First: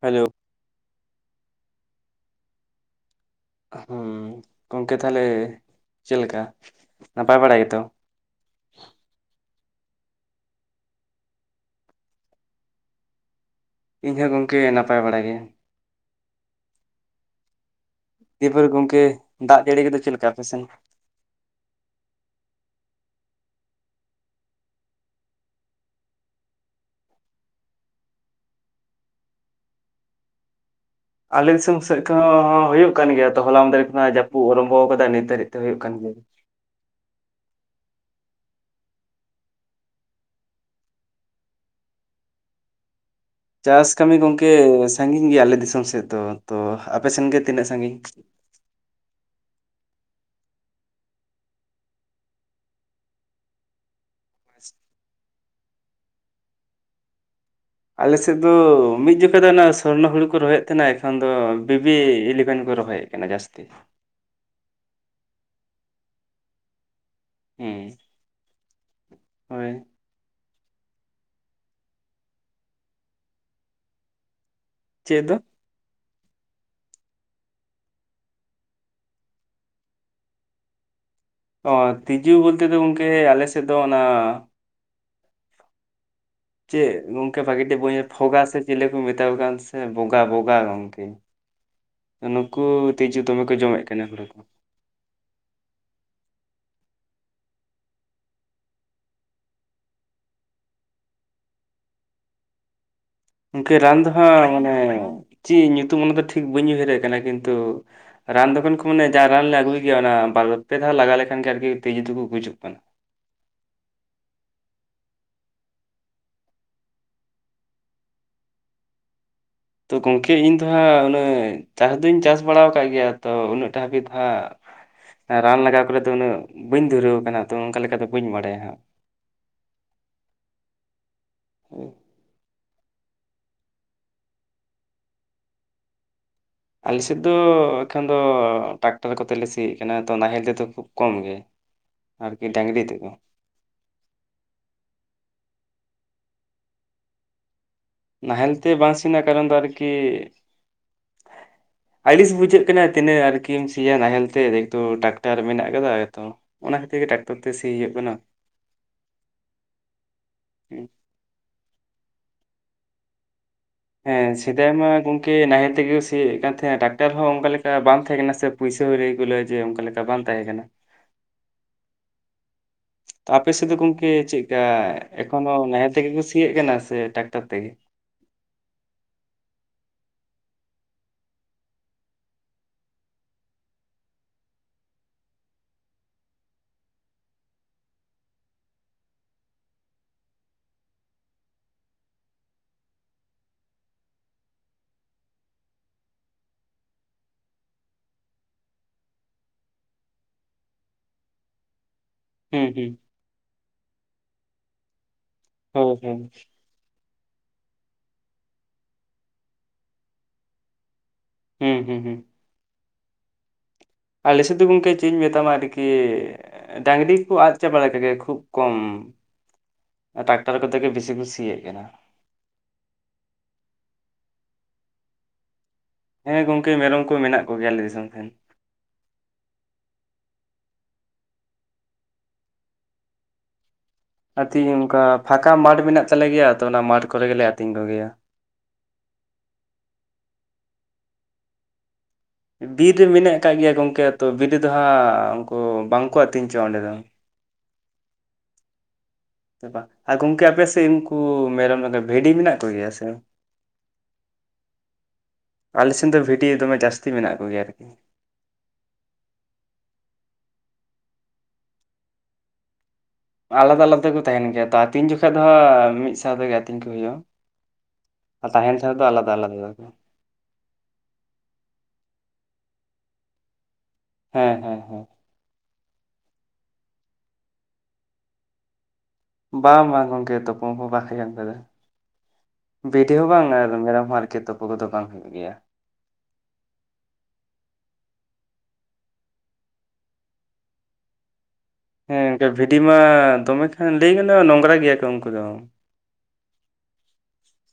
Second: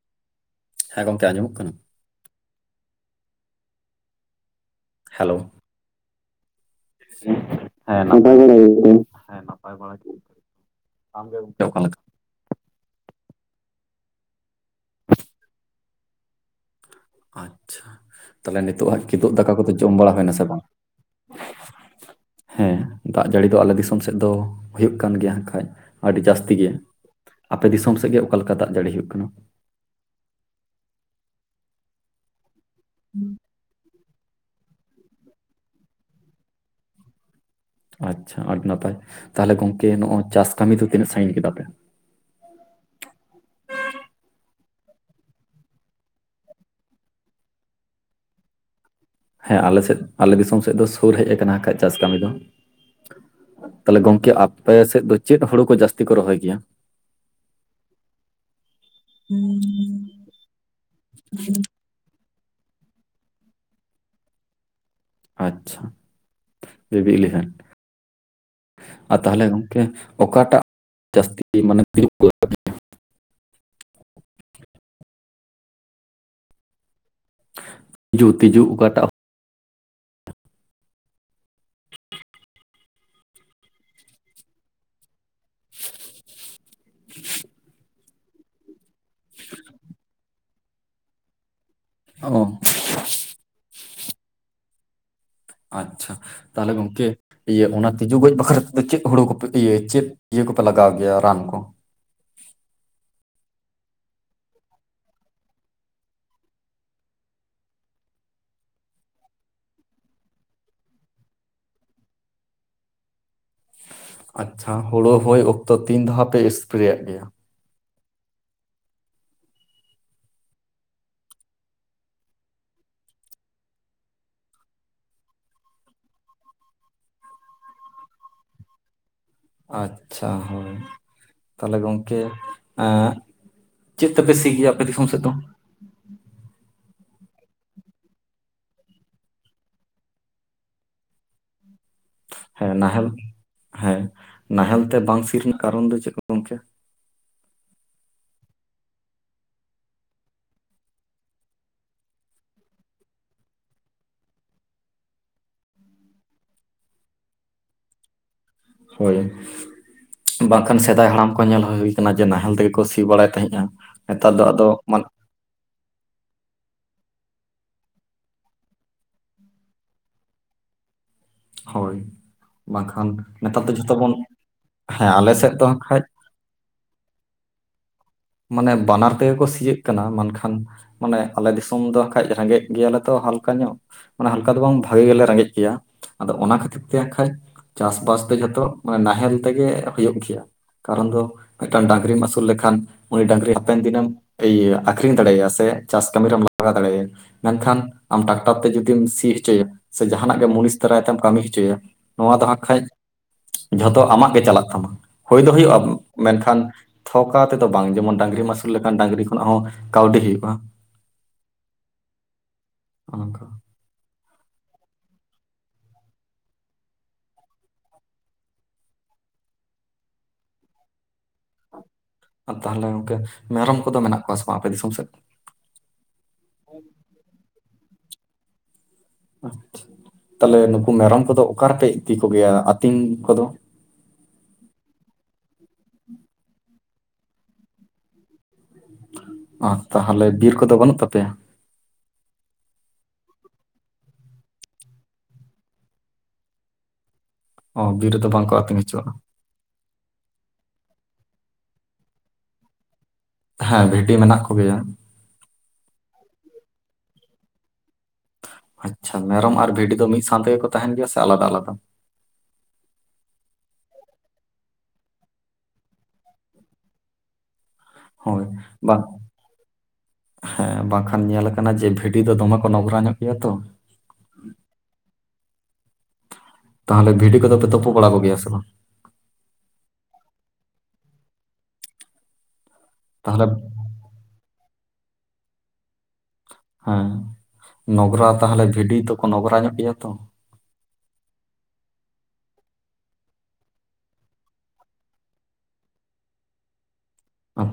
Hello ᱦᱮᱸ ᱜᱚᱢᱠᱮ ᱟᱡᱚᱢᱚᱜ ᱠᱟᱱᱟ ᱦᱮᱸ ᱜᱚᱝᱠᱮ ᱛᱟᱦᱚᱞᱮ ᱦᱮᱞᱳ᱾ ᱪᱮᱫ ᱞᱮᱠᱟ ᱱᱟᱯᱟᱭ ᱵᱟᱲᱟᱭ ᱜᱮᱛᱚ ᱱᱟ ᱦᱮᱸ ᱱᱟᱯᱟᱭ ᱵᱟᱲᱟ ᱟᱢᱜᱮ ᱜᱚᱢᱠᱮ ᱚᱠᱟᱠᱟ ᱤᱧ ᱦᱚᱸ ᱜᱚᱝᱠᱮ ᱱᱟᱯᱟᱭ ᱵᱟᱲᱟ ᱜᱮ ᱟᱪᱪᱷᱟ ᱛᱟᱦᱚᱞᱮ ᱫᱤᱭᱮᱯᱚᱨ ᱱᱤᱛᱚᱜ ᱜᱚᱢᱠᱮ ᱦᱟᱸᱜ ᱠᱤᱫᱩᱵ ᱫᱟᱠᱟ ᱫᱟᱜ ᱡᱟᱹᱲᱤ ᱡᱚᱢ ᱠᱚᱫᱚ ᱪᱮᱫ ᱵᱟᱲᱟ ᱞᱮᱠᱟ ᱦᱩᱭᱱᱟ ᱟᱯᱮ ᱥᱮ ᱵᱟᱝ? ᱥᱮᱱ ᱦᱮᱸ ᱫᱟᱜ ᱡᱟᱹᱲᱤ ᱫᱚ ᱟᱞᱮ ᱫᱤᱥᱚᱢ ᱥᱮᱫ ᱫᱚ ᱦᱩᱭᱩᱜ ᱠᱟᱱ ᱜᱮᱭᱟ ᱠᱷᱟᱡ ᱟᱹᱰᱤ ᱡᱟᱹᱥᱛᱤ ᱜᱮ ᱟᱯᱮ ᱫᱤᱥᱚᱢ ᱥᱮᱫ ᱜᱮ ᱚᱠᱟ ᱞᱮᱠᱟ ᱫᱟᱜ ᱡᱟᱹᱲᱤ ᱦᱩᱭᱩᱜ ᱠᱟᱱᱟ ᱟᱞᱮ ᱫᱤᱥᱚᱢ ᱥᱮᱫ ᱠᱷᱚᱱ ᱦᱚᱸ ᱦᱩᱭᱩᱜ ᱠᱟᱱ ᱜᱮᱭᱟ ᱛᱚ ᱦᱚᱞᱟ ᱢᱟᱫᱷᱮᱨ ᱠᱷᱚᱱᱟᱜ ᱡᱟᱯ ᱚᱨᱚᱢᱵᱷᱚ ᱟᱠᱟᱫᱟ ᱱᱤᱛ ᱫᱷᱟᱹᱨᱤᱡ ᱛᱮᱦᱚᱸ ᱦᱩᱭᱩᱜ ᱠᱟᱱ ᱜᱮᱭᱟ ᱟᱪᱪᱷᱟ ᱟᱹᱰᱤ ᱱᱟᱯᱟᱭ ᱛᱟᱦᱚᱞᱮ ᱜᱚᱝᱠᱮ ᱱᱚᱜᱚᱭ ᱪᱟᱥ ᱠᱟᱹᱢᱤ ᱫᱚ ᱛᱤᱱᱟᱹᱜ ᱥᱟᱺᱜᱤᱧ ᱠᱮᱫᱟ ᱯᱮ ᱪᱟᱥ ᱠᱟᱹᱢᱤ ᱜᱚᱝᱠᱮ ᱥᱟᱺᱜᱤᱧ ᱜᱮᱭᱟ ᱟᱞᱮ ᱫᱤᱥᱚᱢ ᱥᱮᱫ ᱫᱚ ᱛᱚ ᱟᱯᱮ ᱥᱮᱱ ᱜᱮ ᱛᱤᱱᱟᱹᱜ ᱥᱟᱺᱜᱤᱧ ᱦᱮᱸ ᱟᱞᱮ ᱥᱮᱱ ᱟᱞᱮ ᱫᱤᱥᱚᱢ ᱥᱮᱫ ᱫᱚ ᱥᱩᱨ ᱦᱮᱡ ᱟᱠᱟᱱᱟ ᱠᱷᱟᱡ ᱪᱟᱥ ᱠᱟᱹᱢᱤ ᱫᱚ ᱛᱟᱦᱞᱮ ᱜᱚᱝ ᱠᱮ ᱟᱯᱮ ᱥᱮᱫ ᱫᱚ ᱪᱮᱫ ᱦᱩᱲᱩ ᱠᱚ ᱡᱟᱹᱥᱛᱤ ᱠᱚ ᱨᱚᱦᱚᱭ ᱜᱮᱭᱟ ᱟᱞᱮ ᱥᱮᱫ ᱫᱚ ᱢᱤᱫ ᱡᱚᱠᱷᱟ ᱫᱚ ᱚᱱᱟ ᱥᱚᱨᱱᱚ ᱦᱩᱲᱩ ᱠᱚ ᱨᱚᱦᱚᱭᱮᱫ ᱛᱟᱦᱮᱸᱱᱟ ᱮᱠᱷᱚᱱ ᱫᱚ ᱵᱤ ᱮᱞᱤᱵᱷᱮᱱ ᱠᱚ ᱨᱚᱦᱚᱭᱮᱫ ᱠᱟᱱᱟ ᱡᱟᱹᱥᱛᱤ ᱟᱪᱪᱷᱟ ᱵᱮᱵᱤ ᱤᱞᱮᱵᱷᱮᱱ ᱦᱩᱸ ᱟᱨ ᱛᱟᱦᱚᱞᱮ ᱦᱳᱭ ᱜᱚᱝᱠᱮ ᱚᱠᱟᱴᱟᱜ ᱡᱟᱹᱥᱛᱤ ᱢᱟᱱᱮ ᱫ ᱪᱮᱫ ᱫᱚ ᱛᱤᱡᱩ ᱛᱤᱡᱩ ᱚᱠᱟᱴᱟᱜ ᱚ ᱛᱤᱡᱩ ᱵᱚᱞᱛᱮ ᱫᱚ ᱜᱚᱢᱠᱮ ᱟᱞᱮ ᱥᱮᱫ ᱫᱚ ᱚᱱᱟ ᱪᱮᱫ ᱜᱚᱝᱠᱮ ᱵᱷᱟᱹᱜᱤ ᱴᱷᱤᱠ ᱵᱟᱹᱧ ᱯᱷᱚᱜᱟ ᱥᱮ ᱪᱤᱞᱤ ᱠᱚ ᱢᱮᱛᱟᱣᱟ ᱠᱟᱱ ᱥᱮ ᱵᱚᱜᱟ ᱵᱚᱜᱟ ᱜᱚᱝᱠᱮ ᱚ ᱱᱩᱠᱩ ᱛᱤᱡᱩ ᱫᱚᱢᱮ ᱠᱚ ᱡᱚᱢᱮᱫ ᱛᱟᱦᱮᱸᱱᱟ ᱦᱩᱲᱩ ᱟᱪᱪᱷᱟ ᱛᱟᱦᱞᱮ ᱜᱚᱢᱠᱮ ᱤᱭᱟᱹ ᱚᱱᱟ ᱛᱤᱡᱩ ᱜᱚᱡ ᱵᱟᱠᱷᱨᱟ ᱛᱮᱫᱚ ᱪᱤᱫ ᱦᱳᱲᱳ ᱠᱚᱯᱮ [inaudible] ᱤᱭᱟᱹ ᱪᱤᱫ ᱤᱭᱟᱹ ᱠᱚᱯᱮ ᱞᱟᱜᱟᱣ ᱜᱮᱭᱟ ᱨᱟᱱ ᱠᱚ ᱜᱚᱝᱠᱮ ᱨᱟᱱ ᱫᱚ ᱦᱟᱸᱜ ᱢᱟᱱᱮ ᱪᱤᱫ ᱧᱩᱛᱩᱢ ᱚᱱᱟ ᱫᱚ ᱴᱷᱤᱠ ᱵᱟᱹᱧ ᱩᱭᱦᱟᱹᱨᱮᱫ ᱠᱟᱱᱟ ᱠᱤᱱᱛᱩ ᱨᱟᱱ ᱫᱚᱠᱟᱱ ᱠᱷᱚᱱ ᱡᱟ ᱨᱟᱱ ᱞᱮ ᱟᱹᱜᱩᱭ ᱜᱮᱭᱟ ᱚᱱᱟ ᱵᱟᱨ ᱯᱮ ᱫᱷᱟᱣ ᱞᱟᱜᱟᱣ ᱞᱮᱠᱷᱟᱱ ᱜᱮ ᱟᱨᱠᱤ ᱛᱤᱡᱩ ᱫᱚ ᱠᱚ ᱜᱩᱡᱩᱜ ᱠᱟᱱᱟ ᱟᱪᱪᱷᱟ ᱦᱳᱲᱳ ᱦᱳᱭ ᱚᱠᱛᱚ ᱛᱤᱱ ᱫᱷᱟᱣ ᱯᱮ ᱥᱯᱨᱮᱭᱟᱜ ᱜᱮᱭᱟ ᱛᱳ ᱜᱚᱢᱠᱮ ᱤᱧ ᱫᱚ ᱦᱟᱸᱜ ᱩᱱᱟᱹᱜ ᱪᱟᱥ ᱫᱩᱧ ᱪᱟᱥ ᱵᱟᱲᱟ ᱠᱟᱜ ᱜᱮᱭᱟ ᱛᱚ ᱩᱱᱟᱹᱜ ᱴᱟ ᱦᱟᱹᱵᱤᱡ ᱫᱚ ᱦᱟᱸᱜ ᱨᱟᱱ ᱞᱟᱜᱟᱣ ᱠᱚᱨᱮ ᱫᱚ ᱩᱱᱟᱹᱜ ᱵᱟᱹᱧ ᱫᱷᱩᱨᱟᱹᱣ ᱟᱠᱟᱱᱟ ᱛᱚ ᱚᱱᱠᱟ ᱞᱮᱠᱟ ᱫᱚ ᱵᱟᱹᱧ ᱵᱟᱰᱟᱭᱟ ᱦᱟᱸᱜ ᱟᱪᱪᱷᱟ ᱦᱳᱭ ᱛᱟᱞᱦᱮ ᱜᱚᱝᱠᱮ ᱮᱸᱜ ᱪᱤᱛ ᱛᱮᱯᱮ ᱥᱤ ᱜᱮᱭᱟ ᱟᱯᱮ ᱫᱤᱥᱚᱢ ᱥᱮᱫ ᱫᱚ ᱟᱞᱮ ᱥᱮᱫ ᱫᱚ ᱮᱠᱷᱚᱱ ᱫᱚ ᱴᱟᱠᱴᱟᱨ ᱠᱚᱛᱮ ᱞᱮ ᱥᱤᱭᱮᱜ ᱠᱟᱱᱟ ᱛᱚ ᱱᱟᱦᱮᱞ ᱛᱮᱫᱚ ᱠᱷᱩᱵ ᱠᱚᱢ ᱜᱮ ᱟᱨᱠᱤ ᱦᱮᱸ ᱰᱟᱝᱨᱤ ᱱᱟᱦᱮᱞ ᱛᱮᱫᱚ ᱦᱮᱸ ᱱᱟᱦᱮᱞ ᱛᱮ ᱵᱟᱝ ᱥᱤ ᱨᱮᱱᱟᱜ ᱠᱟᱨᱚᱱ ᱫᱚ ᱪᱮᱫ ᱠᱚ ᱜᱚᱝᱠᱮ ᱱᱟᱦᱮᱞ ᱛᱮ ᱵᱟᱝ ᱥᱤ ᱨᱮᱱᱟᱜ ᱠᱟᱨᱚᱱ ᱫᱚ ᱟᱨᱠᱤ ᱟᱹᱲᱤᱥ ᱵᱩᱡᱷᱟᱹᱜ ᱠᱟᱱᱟ ᱛᱤᱱᱟᱹᱜ ᱟᱨᱠᱤᱢ ᱥᱤᱭᱟ ᱱᱟᱦᱮᱞ ᱛᱮ ᱮᱠᱴᱩ ᱴᱟᱠᱴᱟᱨ ᱢᱮᱱᱟᱜ ᱟᱠᱟᱫᱟ ᱮ ᱛᱚ ᱚᱱᱟ ᱠᱷᱟᱹᱛᱤᱨ ᱜᱮ ᱴᱟᱠᱴᱟᱨ ᱛᱮ ᱥᱤ ᱦᱩᱭᱩᱜ ᱠᱟᱱᱟ ᱦᱳᱭ ᱵᱟᱝᱠᱷᱟᱱ ᱥᱮᱫᱟᱭ ᱦᱟᱲᱟᱢ ᱠᱚ ᱧᱮᱞ ᱦᱩᱭ ᱠᱟᱱᱟ ᱡᱮ ᱱᱟᱦᱮᱞ ᱛᱮᱜᱮ ᱠᱚ ᱥᱤ ᱵᱟᱲᱟᱭ ᱛᱟᱦᱮᱸᱜᱼᱟ ᱦᱮᱛᱟᱨ ᱫᱚ ᱟᱫᱚ ᱢᱟᱱ ᱠᱮ ᱱᱟᱦᱮᱞ ᱛᱮᱜᱮ ᱥᱤᱭᱮᱫ ᱠᱟᱱ ᱛᱟᱦᱮᱸᱫ ᱴᱟᱠᱴᱟᱨ ᱦᱚᱸ ᱚᱱᱠᱟ ᱞᱮᱠᱟ ᱵᱟᱝ ᱛᱟᱦᱮᱸ ᱠᱟᱱᱟ ᱥᱮ ᱯᱩᱭᱥᱟᱹ ᱦᱩᱭ ᱨᱮ ᱞᱟᱹ ᱡᱮ ᱚᱱᱠᱟ ᱞᱮᱠᱟ ᱠᱟ ᱵᱟᱝ ᱛᱟᱦᱮᱸ ᱠᱟᱱᱟ ᱦᱳᱭ ᱵᱟᱝᱠᱷᱟᱱ ᱟᱯᱮ ᱱᱮᱛᱟᱨ ᱥᱮᱫ ᱫᱚ ᱡᱷᱚᱛᱚ ᱜᱚᱝᱠᱮ ᱵᱚᱱ ᱪᱮᱫᱠᱟ ᱦᱮᱸ ᱟᱞᱮ ᱮᱠᱷᱚᱱᱚ ᱥᱮᱫ ᱫᱚ ᱦᱟᱸᱜ ᱱᱟᱦᱮᱞ ᱠᱷᱟᱡ ᱛᱮᱜᱮ ᱠᱚ ᱥᱤᱭᱮᱜ ᱠᱟᱱᱟ ᱥᱮ ᱴᱟᱠᱴᱟᱨ ᱛᱮᱜᱮ ᱢᱟᱱᱮ ᱵᱟᱱᱟᱨ ᱛᱮᱜᱮ ᱠᱚ ᱥᱤᱭᱟᱹᱜ ᱠᱟᱱᱟ ᱢᱮᱱᱠᱷᱟᱱ ᱢᱟᱱᱮ ᱟᱞᱮ ᱫᱤᱥᱚᱢ ᱫᱚ ᱠᱷᱟᱡ ᱨᱮᱸᱜᱮᱡ ᱜᱮᱭᱟ ᱞᱮ ᱛᱚ ᱦᱟᱞᱠᱟ ᱧᱚᱜ ᱢᱟᱱᱮ ᱦᱟᱞᱠᱟ ᱫᱚ ᱵᱟᱝ ᱵᱷᱟᱜᱮ ᱜᱮᱞᱮ ᱨᱮᱸᱜᱮᱡ ᱜᱮᱭᱟ ᱟᱫᱚ ᱚᱱᱟ ᱠᱷᱟᱹᱛᱤᱨ ᱛᱮ ᱟᱸᱜᱠᱷᱟᱡ ᱪᱟᱥ ᱵᱟᱥ ᱛᱮ ᱡᱚᱛᱚ ᱱᱟᱦᱮᱞ ᱛᱮᱜᱮ ᱦᱩᱭᱩᱜ ᱜᱮᱭᱟ᱾ ᱠᱟᱨᱚᱱ ᱫᱚ ᱢᱤᱫᱴᱟ. ᱝ ᱰᱟ. ᱝᱜᱨᱤᱢ ᱟᱹᱥᱩᱞ ᱞᱮᱠᱷᱟᱱ᱾ ᱩᱱᱤ ᱰᱟ. ᱝᱨᱤ ᱦᱟᱯᱮᱱ ᱫᱤᱱᱟ. ᱢ ᱮᱭ ᱟ. ᱠᱷᱨᱤᱧ ᱫᱟᱲᱮᱟᱭᱟ ᱥᱮ ᱪᱟᱥ ᱠᱟᱹᱢᱤ ᱨᱮᱢ ᱞᱟᱜᱟᱣ ᱫᱟᱲᱮᱟᱭᱟ᱾ ᱢᱮᱱᱠᱷᱟᱱ ᱟᱢ ᱴᱟᱠᱴᱟᱨ ᱛᱮ ᱡᱩᱫᱤᱢ ᱥᱤ ᱦᱚᱪᱚᱮᱭᱟ ᱥᱮ ᱡᱟᱦᱟᱱᱟᱜ ᱜᱮ ᱢᱩᱱᱤᱥ ᱫᱟᱨᱟᱭ ᱛᱮᱢ ᱠᱟᱹᱢᱤ ᱦᱚᱪᱚᱭᱟ᱾ ᱱᱚᱣᱟ ᱫᱚ ᱦᱟᱸᱜ ᱦᱩᱸ ᱠᱷᱟᱡ ᱦᱩᱸ ᱡᱷᱚᱛᱚ ᱟᱢᱟᱜ ᱜᱮ ᱪᱟᱞᱟᱜ ᱛᱟᱢᱟ ᱩᱳᱭ ᱫᱚ ᱦᱩᱭᱩᱜᱼᱟ ᱦᱳᱭ ᱦᱳᱭ ᱢᱮᱱᱠᱷᱟᱱ ᱛᱷᱚᱠᱟ ᱛᱮᱫᱚ ᱵᱟᱝ ᱡᱮᱢᱚᱱ ᱰᱟ. ᱝᱜᱨᱤᱢ ᱟᱹᱥᱩᱞ ᱞᱮᱠᱷᱟᱱ ᱰᱟᱝᱜᱨᱤ ᱠᱷᱚᱱᱟᱜ ᱦᱚᱸ ᱠᱟᱹᱣᱰᱤ ᱦᱩᱭᱩᱜᱼᱟ᱾ ᱦᱩᱸ ᱦᱩᱸ ᱦᱩᱸ᱾ [inaudible] ᱟᱞᱮ ᱥᱤᱫ ᱫᱩ ᱜᱚᱝᱠᱮ ᱪᱮᱫ ᱤᱧ ᱢᱮᱛᱟᱢᱟ ᱟ. ᱰᱤᱜᱮ ᱰᱟ. ᱝᱜᱨᱤ ᱠᱚ ᱟᱫ ᱪᱟᱵᱟ ᱞᱮᱠᱟᱜᱮ ᱠᱷᱩᱵ ᱠᱚᱢ ᱴᱟᱠᱴᱟᱨ ᱠᱚᱛᱮ ᱜᱮ ᱵᱤᱥᱤ ᱠᱚ ᱥᱤᱭᱮᱫ ᱠᱟᱱᱟ᱾ ᱛᱟᱦᱞᱮ ᱜᱚᱝᱠᱮ ᱢᱮᱨᱚᱢ ᱠᱚᱫᱚ ᱢᱮᱱᱟᱜ ᱠᱚᱣᱟ ᱥᱮ ᱵᱟᱝ ᱟᱯᱮ ᱫᱤᱥᱚᱢ ᱥᱮᱫ? ᱦᱮᱸ ᱜᱚᱝᱠᱮ ᱢᱮᱨᱚᱢ ᱠᱚ ᱢᱮᱱᱟᱜ ᱠᱚᱜᱮᱭᱟ ᱟᱞᱮ ᱫᱤᱥᱚᱢ ᱥᱮᱱ᱾ ᱟᱪᱷᱟ ᱛᱟᱦᱞᱮ ᱱᱩᱠᱩ ᱢᱮᱨᱚᱢ ᱠᱚᱫᱚ ᱚᱠᱟ ᱨᱮᱯᱮ ᱤᱫᱤ ᱠᱚᱜᱮᱭᱟ ᱟᱹᱛᱤᱧ ᱠᱚᱫᱚ? ᱟ. ᱛᱤᱧ ᱚᱱᱠᱟ ᱯᱷᱟᱸᱠᱟ ᱢᱟᱰ ᱢᱮᱱᱟᱜ ᱛᱟᱞᱮ ᱜᱮᱭᱟ ᱛᱚ ᱚᱱᱟ ᱢᱟᱰ ᱠᱚᱨᱮ ᱜᱮᱞᱮ ᱟᱹᱛᱤᱧ ᱠᱚᱜᱮᱭᱟ᱾ ᱟᱨ ᱛᱟᱦᱞᱮ ᱵᱤᱨ ᱠᱚᱫᱚ ᱵᱟᱹᱱᱩᱜ ᱛᱟᱯᱮᱭᱟ? ᱵᱤᱨ ᱨᱮ ᱢᱤᱱᱟᱜ ᱠᱟᱫ ᱜᱮᱭᱟ ᱜᱚᱝᱠᱮ ᱟᱫᱚ ᱵᱤᱨ ᱨᱮᱫᱚ ᱦᱟᱸᱜ ᱩᱱᱠᱩ ᱵᱟᱝᱠᱚ ᱟᱹᱛᱤᱧ ᱪᱚᱣᱟᱜ ᱚᱸᱰᱮ ᱫᱚ᱾ ᱚ ᱵᱤᱨ ᱨᱮ ᱫᱚ ᱵᱟᱝᱠᱚ ᱟ. ᱛᱤᱧ ᱦᱚᱪᱚᱣᱟᱜ-ᱟ᱾ ᱵᱟᱝ ᱟᱨ ᱜᱚᱝᱠᱮ ᱟᱯᱮ ᱥᱮᱫ ᱩᱱᱠᱩ ᱢᱮᱨᱚᱢ ᱵᱷᱤᱰᱤ ᱢᱮᱱᱟᱜ ᱠᱚᱜᱮᱭᱟ ᱥᱮ? ᱦᱮᱸ ᱵᱷᱤᱰᱤ ᱢᱮᱱᱟᱜ ᱠᱚᱜᱮᱭᱟ᱾ ᱟᱞᱮ ᱥᱮᱱ ᱫᱚ ᱵᱷᱤᱰᱤ ᱫᱚᱢᱮ ᱡᱟᱹᱥᱛᱤ ᱢᱮᱱᱟᱜ ᱠᱚᱜᱮᱭᱟ᱾ ᱟᱪᱷᱟ ᱢᱮᱨᱚᱢ ᱟᱨ ᱵᱷᱤᱰᱤ ᱫᱚ ᱢᱤᱫ ᱥᱟᱶ ᱛᱮᱜᱮᱠᱚ ᱛᱟᱦᱮᱱ ᱜᱮᱭᱟ ᱥᱮ ᱟᱞᱟᱫᱟ-ᱟᱞᱟᱫᱟ? ᱟᱞᱟᱫᱟ-ᱟᱞᱟᱫᱟ ᱛᱮᱠᱚ ᱛᱟᱦᱮᱱ ᱜᱮᱭᱟ ᱛᱚ ᱟᱹᱛᱤᱧ ᱡᱚᱠᱷᱟ ᱫᱚ ᱦᱟᱸᱜ ᱢᱤᱫ ᱥᱟᱶ ᱛᱮᱜᱮ ᱟᱹᱛᱤᱧ ᱠᱚ ᱦᱩᱭᱩᱜᱼᱟ᱾ ᱦᱚᱭ ᱟᱨ ᱛᱟᱦᱮᱱ ᱴᱷᱟᱶ ᱫᱚ ᱵᱟᱝ ᱟᱞᱟᱫᱟ ᱟᱞᱟᱫᱟ ᱛᱟᱠᱚ᱾ ᱦᱮᱸ ᱵᱟᱝᱠᱷᱟᱱ ᱧᱮᱞ ᱟᱠᱟᱱᱟ ᱡᱮ ᱵᱷᱤᱰᱤ ᱫᱚ ᱫᱚᱢᱮ ᱠᱚ ᱱᱚᱝᱽᱨᱟ ᱧᱚᱜ ᱜᱮᱭᱟ ᱛᱚ᱾ ᱦᱮᱸ ᱦᱮᱸ ᱦᱮᱸ᱾ ᱛᱟᱦᱞᱮ ᱵᱷᱤᱰᱤ ᱠᱚᱫᱚᱯᱮ ᱛᱩᱯᱩ ᱵᱟᱲᱟ ᱠᱚᱜᱮᱭᱟ ᱥᱮ ᱵᱟᱝ? [unintelligible] ᱵᱷᱤᱰᱤ ᱦᱚᱸ ᱛᱟᱦᱚᱞᱮ ᱵᱟᱝ ᱟᱨ ᱢᱮᱨᱚᱢ ᱦᱚᱸ ᱟᱨᱠᱤ ᱛᱩᱯᱩ ᱠᱚᱫᱚ ᱵᱟᱝ ᱦᱩᱭᱩᱜ ᱜᱮᱭᱟ᱾ ᱦᱮᱸ ᱱᱚᱜᱨᱟ ᱛᱟᱦᱞᱮ ᱵᱷᱤᱰᱤ ᱫᱚᱠᱚ ᱱᱚᱜᱨᱟ ᱧᱚᱜ ᱜᱮᱭᱟ ᱛᱚ᱾ ᱦᱮᱸ ᱜᱚ ᱵᱷᱤᱰᱤ ᱢᱟ ᱫᱚᱢᱮ ᱠᱷᱟᱱ ᱞᱟᱹᱭ ᱜᱟᱱᱚᱜᱼᱟ ᱱᱚᱝᱨᱟ ᱜᱮᱭᱟ ᱠᱚ ᱩᱱᱠᱩ ᱫᱚ᱾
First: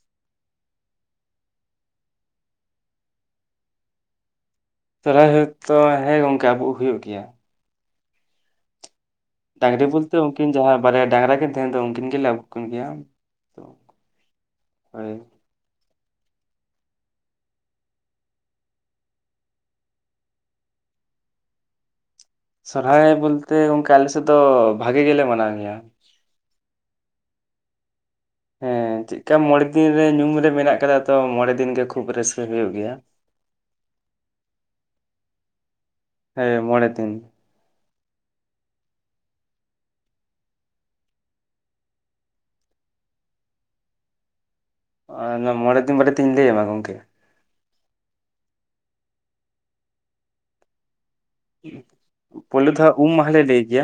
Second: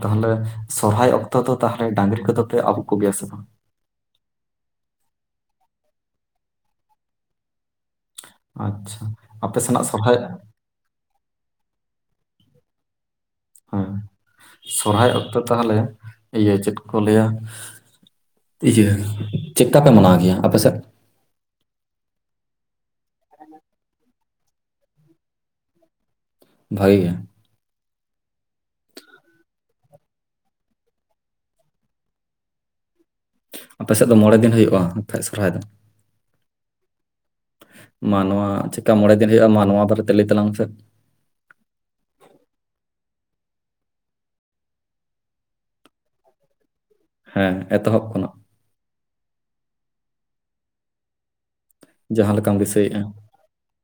ᱛᱟᱦᱚᱞᱮ ᱥᱚᱨᱦᱟᱭ ᱚᱠᱛᱚ ᱫᱚ ᱛᱟᱦᱚᱞᱮ ᱰᱟᱝᱨᱤ ᱠᱚᱫᱚ ᱯᱮ ᱟᱵᱩᱜ ᱠᱚᱜᱮᱭᱟ ᱥᱮ ᱵᱟᱝ? ᱥᱚᱨᱦᱟᱭ ᱨᱮᱫᱚ ᱦᱮᱸ ᱜᱚᱝᱠᱮ ᱟᱵᱩᱜ ᱦᱩᱭᱩᱜ ᱜᱮᱭᱟ᱾ ᱟᱪᱪᱷᱟ᱾ ᱟᱯᱮ ᱥᱮᱱᱟᱜ ᱰᱟᱝᱨᱤ ᱵᱚᱞᱛᱮ ᱥᱚᱨᱦᱟᱭ ᱩᱱᱠᱤᱱ ᱡᱟᱦᱟᱸᱭ ᱵᱟᱨᱭᱟ ᱰᱟᱝᱨᱟ ᱠᱤᱱ ᱛᱟᱦᱮᱸ ᱫᱚ ᱩᱱᱠᱤᱱ ᱜᱮᱞᱮ ᱟᱹᱵᱩᱜ ᱠᱤᱱ ᱜᱮᱭᱟ᱾ ᱦᱚᱭ ᱥᱚᱨᱦᱟᱭ ᱦᱳᱭ ᱚᱠᱛᱚ ᱛᱟᱦᱚᱞᱮ ᱤᱭᱟᱹ ᱪᱮᱫ ᱠᱚ ᱞᱟᱹᱭᱟ ᱤᱭᱟᱹ ᱪᱮᱫᱠᱟ ᱯᱮ ᱢᱟᱱᱟᱣ ᱜᱮᱭᱟ ᱟᱯᱮᱥᱮᱫ? ᱥᱚᱨᱦᱟᱭ ᱵᱚᱞᱛᱮ ᱜᱚᱝᱠᱮ ᱟᱞᱮ ᱥᱮᱫ ᱫᱚ ᱵᱷᱟᱜᱤ ᱜᱮᱞᱮ ᱢᱟᱱᱟᱣ ᱜᱮᱭᱟ᱾ ᱵᱷᱟᱜᱤ ᱜᱮ? ᱦᱮᱸ ᱪᱮᱫᱠᱟ ᱢᱚᱬᱮ ᱫᱤᱱ ᱨᱮ ᱧᱩᱢ ᱨᱮ ᱢᱮᱱᱟᱜ ᱠᱟᱫᱟ ᱛᱚ ᱢᱚᱬᱮ ᱫᱤᱱ ᱜᱮ ᱠᱷᱩᱵ ᱨᱟᱹᱥᱠᱟᱹ ᱦᱩᱭᱩᱜ ᱜᱮᱭᱟ᱾ ᱟᱯᱮ ᱥᱮᱫ ᱫᱚ ᱢᱚᱬᱮ ᱫᱤᱱ ᱦᱩᱭᱩᱜᱼᱟ ᱟᱯᱮᱭᱟ-ᱜ ᱥᱚᱨᱦᱟᱭ ᱫᱚ? ᱦᱮᱸ ᱢᱚᱬᱮ ᱫᱤᱱ᱾ ᱢᱟ ᱱᱚᱣᱟ ᱪᱮᱠᱟ ᱢᱚᱬᱮ ᱫᱤᱱ ᱦᱩᱭᱩᱜᱼᱟ ᱢᱟ ᱱᱚᱣᱟ ᱵᱟᱨᱮ ᱛᱮ ᱞᱟᱹᱭ ᱛᱟᱞᱟᱝ ᱢᱮᱥᱮ᱾ ᱟᱨ ᱱᱚᱣᱟ ᱢᱚᱬᱮ ᱫᱤᱱ ᱵᱟᱨᱮ ᱛᱧ ᱞᱟᱹᱭ ᱟᱢᱟ ᱜᱚᱝᱠᱮ? ᱦᱮᱸ ᱮᱛᱚᱦᱚᱵ ᱠᱷᱚᱱᱟᱜ᱾ ᱡᱟᱦᱟᱸ ᱞᱮᱠᱟᱢ ᱯᱩᱭᱞᱩ ᱫᱚᱦᱟᱜ ᱫᱤᱥᱟᱹᱭᱮᱫᱼᱟ ᱩᱢ ᱢᱟᱦᱟ ᱞᱮ ᱞᱟᱹᱭ ᱜᱮᱭᱟ᱾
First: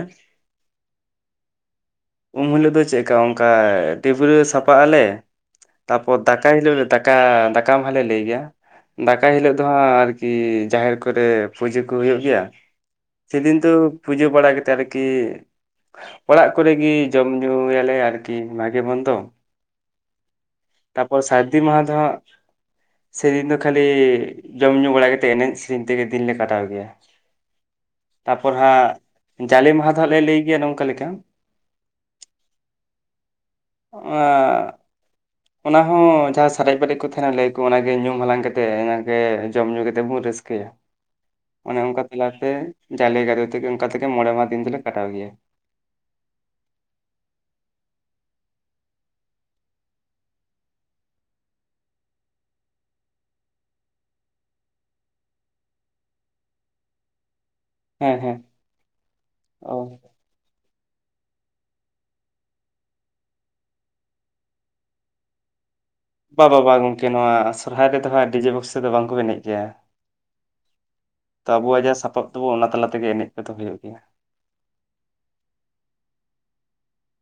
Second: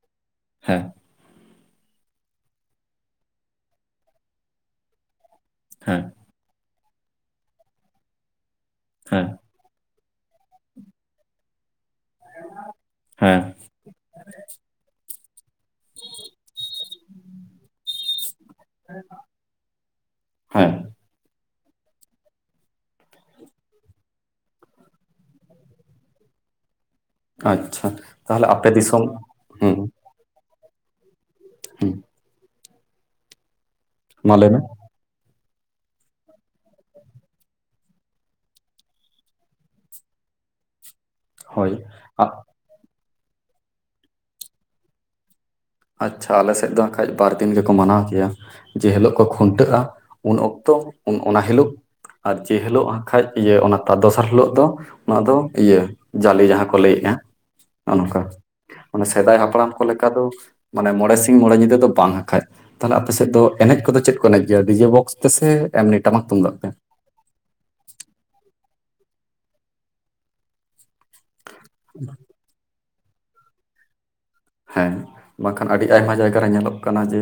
ᱦᱮᱸ᱾ ᱩᱢ ᱦᱤᱞᱚᱜ ᱫᱚ ᱪᱮᱫᱠᱟ ᱚᱱᱠᱟ ᱰᱤᱵᱽᱨᱟᱹ ᱥᱟᱯᱷᱟᱜ ᱟᱞᱮ ᱦᱮᱸ ᱛᱟᱯᱚᱨ ᱫᱟᱠᱟᱭ ᱦᱤᱞᱚᱜ ᱫᱚ ᱫᱟᱠᱟ ᱫᱟᱠᱟ ᱢᱟᱦᱟ ᱞᱮ ᱞᱟᱹᱭ ᱜᱮᱭᱟ ᱫᱟᱠᱟ ᱦᱮᱸ ᱦᱤᱞᱚᱜ᱾ ᱫᱚ ᱦᱟᱸᱜ ᱟᱨᱠᱤ ᱡᱟᱦᱮᱨ ᱠᱚᱨᱮ ᱯᱩᱡᱟᱹ ᱠᱚ ᱦᱩᱭᱩᱜ ᱜᱮᱭᱟ? ᱦᱮᱸ ᱥᱮᱫᱤᱱ ᱫᱚ ᱯᱩᱡᱟᱹ ᱵᱟᱲᱟ ᱠᱟᱛᱮ ᱟᱨᱠᱤ ᱚᱲᱟᱜ ᱠᱚᱨᱮ ᱜᱮ ᱡᱚᱢ ᱧᱩ ᱭᱟᱞᱮ ᱟᱨᱠᱤ ᱠᱤ ᱵᱷᱟᱜᱤ ᱢᱚᱱᱫᱚ ᱦᱮᱸ ᱛᱟᱯᱚᱨ ᱥᱟᱨᱫᱤ ᱢᱟᱦᱟ ᱫᱚᱦᱟᱜ ᱛᱮᱦᱮᱱ ᱫᱚ ᱠᱷᱟᱹᱞᱤ ᱡᱚᱢ ᱧᱩ ᱵᱟᱲᱟᱛᱮ ᱮᱱᱮᱡ ᱥᱮᱨᱮᱧ ᱛᱮᱜᱮ ᱫᱤᱱᱞᱮ ᱠᱟᱴᱟᱣ ᱜᱮᱭᱟ ᱟᱪᱪᱷᱟ ᱛᱟᱦᱞᱮ ᱟᱯᱮ ᱫᱤᱥᱚᱢ ᱦᱮᱸ ᱛᱟᱦᱟ ᱞᱮ ᱞᱟᱹᱭ ᱜᱮᱭᱟ ᱱᱚᱝᱠᱟ ᱞᱮᱠᱟ ᱦᱩ ᱢᱟ ᱞᱟᱹᱭ ᱢᱮ ᱚᱱᱟ ᱦᱚᱸ ᱡᱟᱦᱟᱸ ᱥᱟᱨᱮᱡ ᱵᱟᱨᱮᱡ ᱠᱚ ᱛᱟᱦᱮᱱᱟ ᱞᱟᱭ ᱟᱠᱚ ᱚᱱᱟᱜᱮ ᱧᱩᱢ ᱦᱟᱞᱟᱝ ᱠᱟᱛᱮᱜ ᱚᱱᱟᱜᱮ ᱡᱚᱢ ᱧᱩ ᱠᱟᱛᱮᱫ ᱵᱚᱱ ᱨᱟᱹᱥᱠᱟᱹᱭᱟ ᱦᱳᱭ ᱚᱱᱮ ᱚᱱᱠᱟ ᱟ- ᱛᱟᱞᱟ ᱛᱮ ᱡᱟᱞᱮ ᱜᱟᱫᱚᱭ ᱛᱮᱜᱮ ᱢᱚᱬᱮ ᱢᱟᱦᱟ ᱫᱤᱱ ᱫᱚᱞᱮ ᱠᱟᱴᱟᱣ ᱜᱮᱭᱟ ᱟᱪᱪᱷᱟ ᱟᱞᱮ ᱥᱮᱫ ᱫᱚ ᱠᱷᱟᱡ ᱵᱟᱨ ᱫᱤᱱ ᱜᱮᱠᱚ ᱢᱟᱱᱟᱣ ᱠᱮᱭᱟ ᱡᱮ ᱦᱤᱞᱳᱜ ᱠᱚ ᱠᱷᱩᱱᱴᱟᱹᱜᱼᱟ ᱩᱱ ᱚᱠᱛᱚ ᱩᱱ ᱚᱱᱟ ᱦᱤᱞᱳᱜ ᱟᱨ ᱡᱮ ᱦᱤᱞᱳᱜ ᱦᱟᱸᱜ ᱠᱷᱟᱡ ᱤᱭᱟᱹ ᱚᱱᱟ ᱛᱟ ᱫᱚᱥᱟᱨ ᱦᱤᱞᱳᱜ ᱫᱚ ᱚᱱᱟ ᱫᱚ ᱤᱭᱟᱹ ᱡᱟᱞᱮ ᱡᱟᱦᱟᱸ ᱠᱚ ᱞᱟᱹᱭᱮᱫᱼᱟ ᱱᱚᱜ ᱦᱮᱸ ᱱᱚᱝᱠᱟ ᱦᱮᱸ ᱢᱟᱱᱮ ᱥᱮᱫᱟᱭ ᱚ ᱦᱟᱯᱲᱟᱢ ᱠᱚ ᱞᱮᱠᱟ ᱫᱚ ᱢᱟᱱᱮ ᱢᱚᱬᱮ ᱥᱤᱧ ᱢᱚᱬᱮ ᱧᱤᱫᱟᱹ ᱫᱚ ᱵᱟᱝ ᱦᱟᱠᱷᱟᱡ ᱛᱟᱦᱞᱮ ᱟᱯᱮ ᱥᱮᱫ ᱫᱚ ᱮᱱᱮᱡ ᱠᱚᱫᱚ ᱪᱮᱫ ᱠᱚ ᱮᱱᱮᱡ ᱜᱮᱭᱟ ᱰᱤᱡᱮ ᱵᱚᱠᱥ ᱛᱮᱥᱮ ᱮᱢᱱᱤ ᱴᱟᱢᱟᱠ ᱵᱟ ᱛᱩᱢᱫᱟᱜ ᱵᱟ ᱛᱮ ᱵᱟ ᱜᱚᱝᱠᱮ ᱱᱚᱣᱟ ᱥᱚᱨᱦᱟᱭ ᱨᱮᱫᱚ ᱦᱟᱸᱜ ᱰᱤᱡᱮ ᱵᱚᱠᱥ ᱛᱮᱫᱚ ᱵᱟᱝᱠᱚ ᱮᱱᱮᱡ ᱜᱮᱭᱟ ᱛᱚ ᱟᱵᱚᱣᱟᱜ ᱡᱟ ᱥᱟᱯᱟᱵ ᱛᱟᱵᱚ ᱚᱱᱟ ᱛᱟᱞᱟ ᱛᱮᱜᱮ ᱮᱱᱮᱡ ᱠᱚᱫᱚ ᱦᱩᱭᱩᱜ ᱜᱮᱭᱟ ᱦᱮᱸ ᱵᱟᱝᱠᱷᱟᱱ ᱟᱹᱰᱤ ᱟᱭᱢᱟ ᱡᱟᱭᱜᱟ ᱨᱮ ᱧᱮᱞᱚᱜ ᱠᱟᱱᱟ ᱡᱮ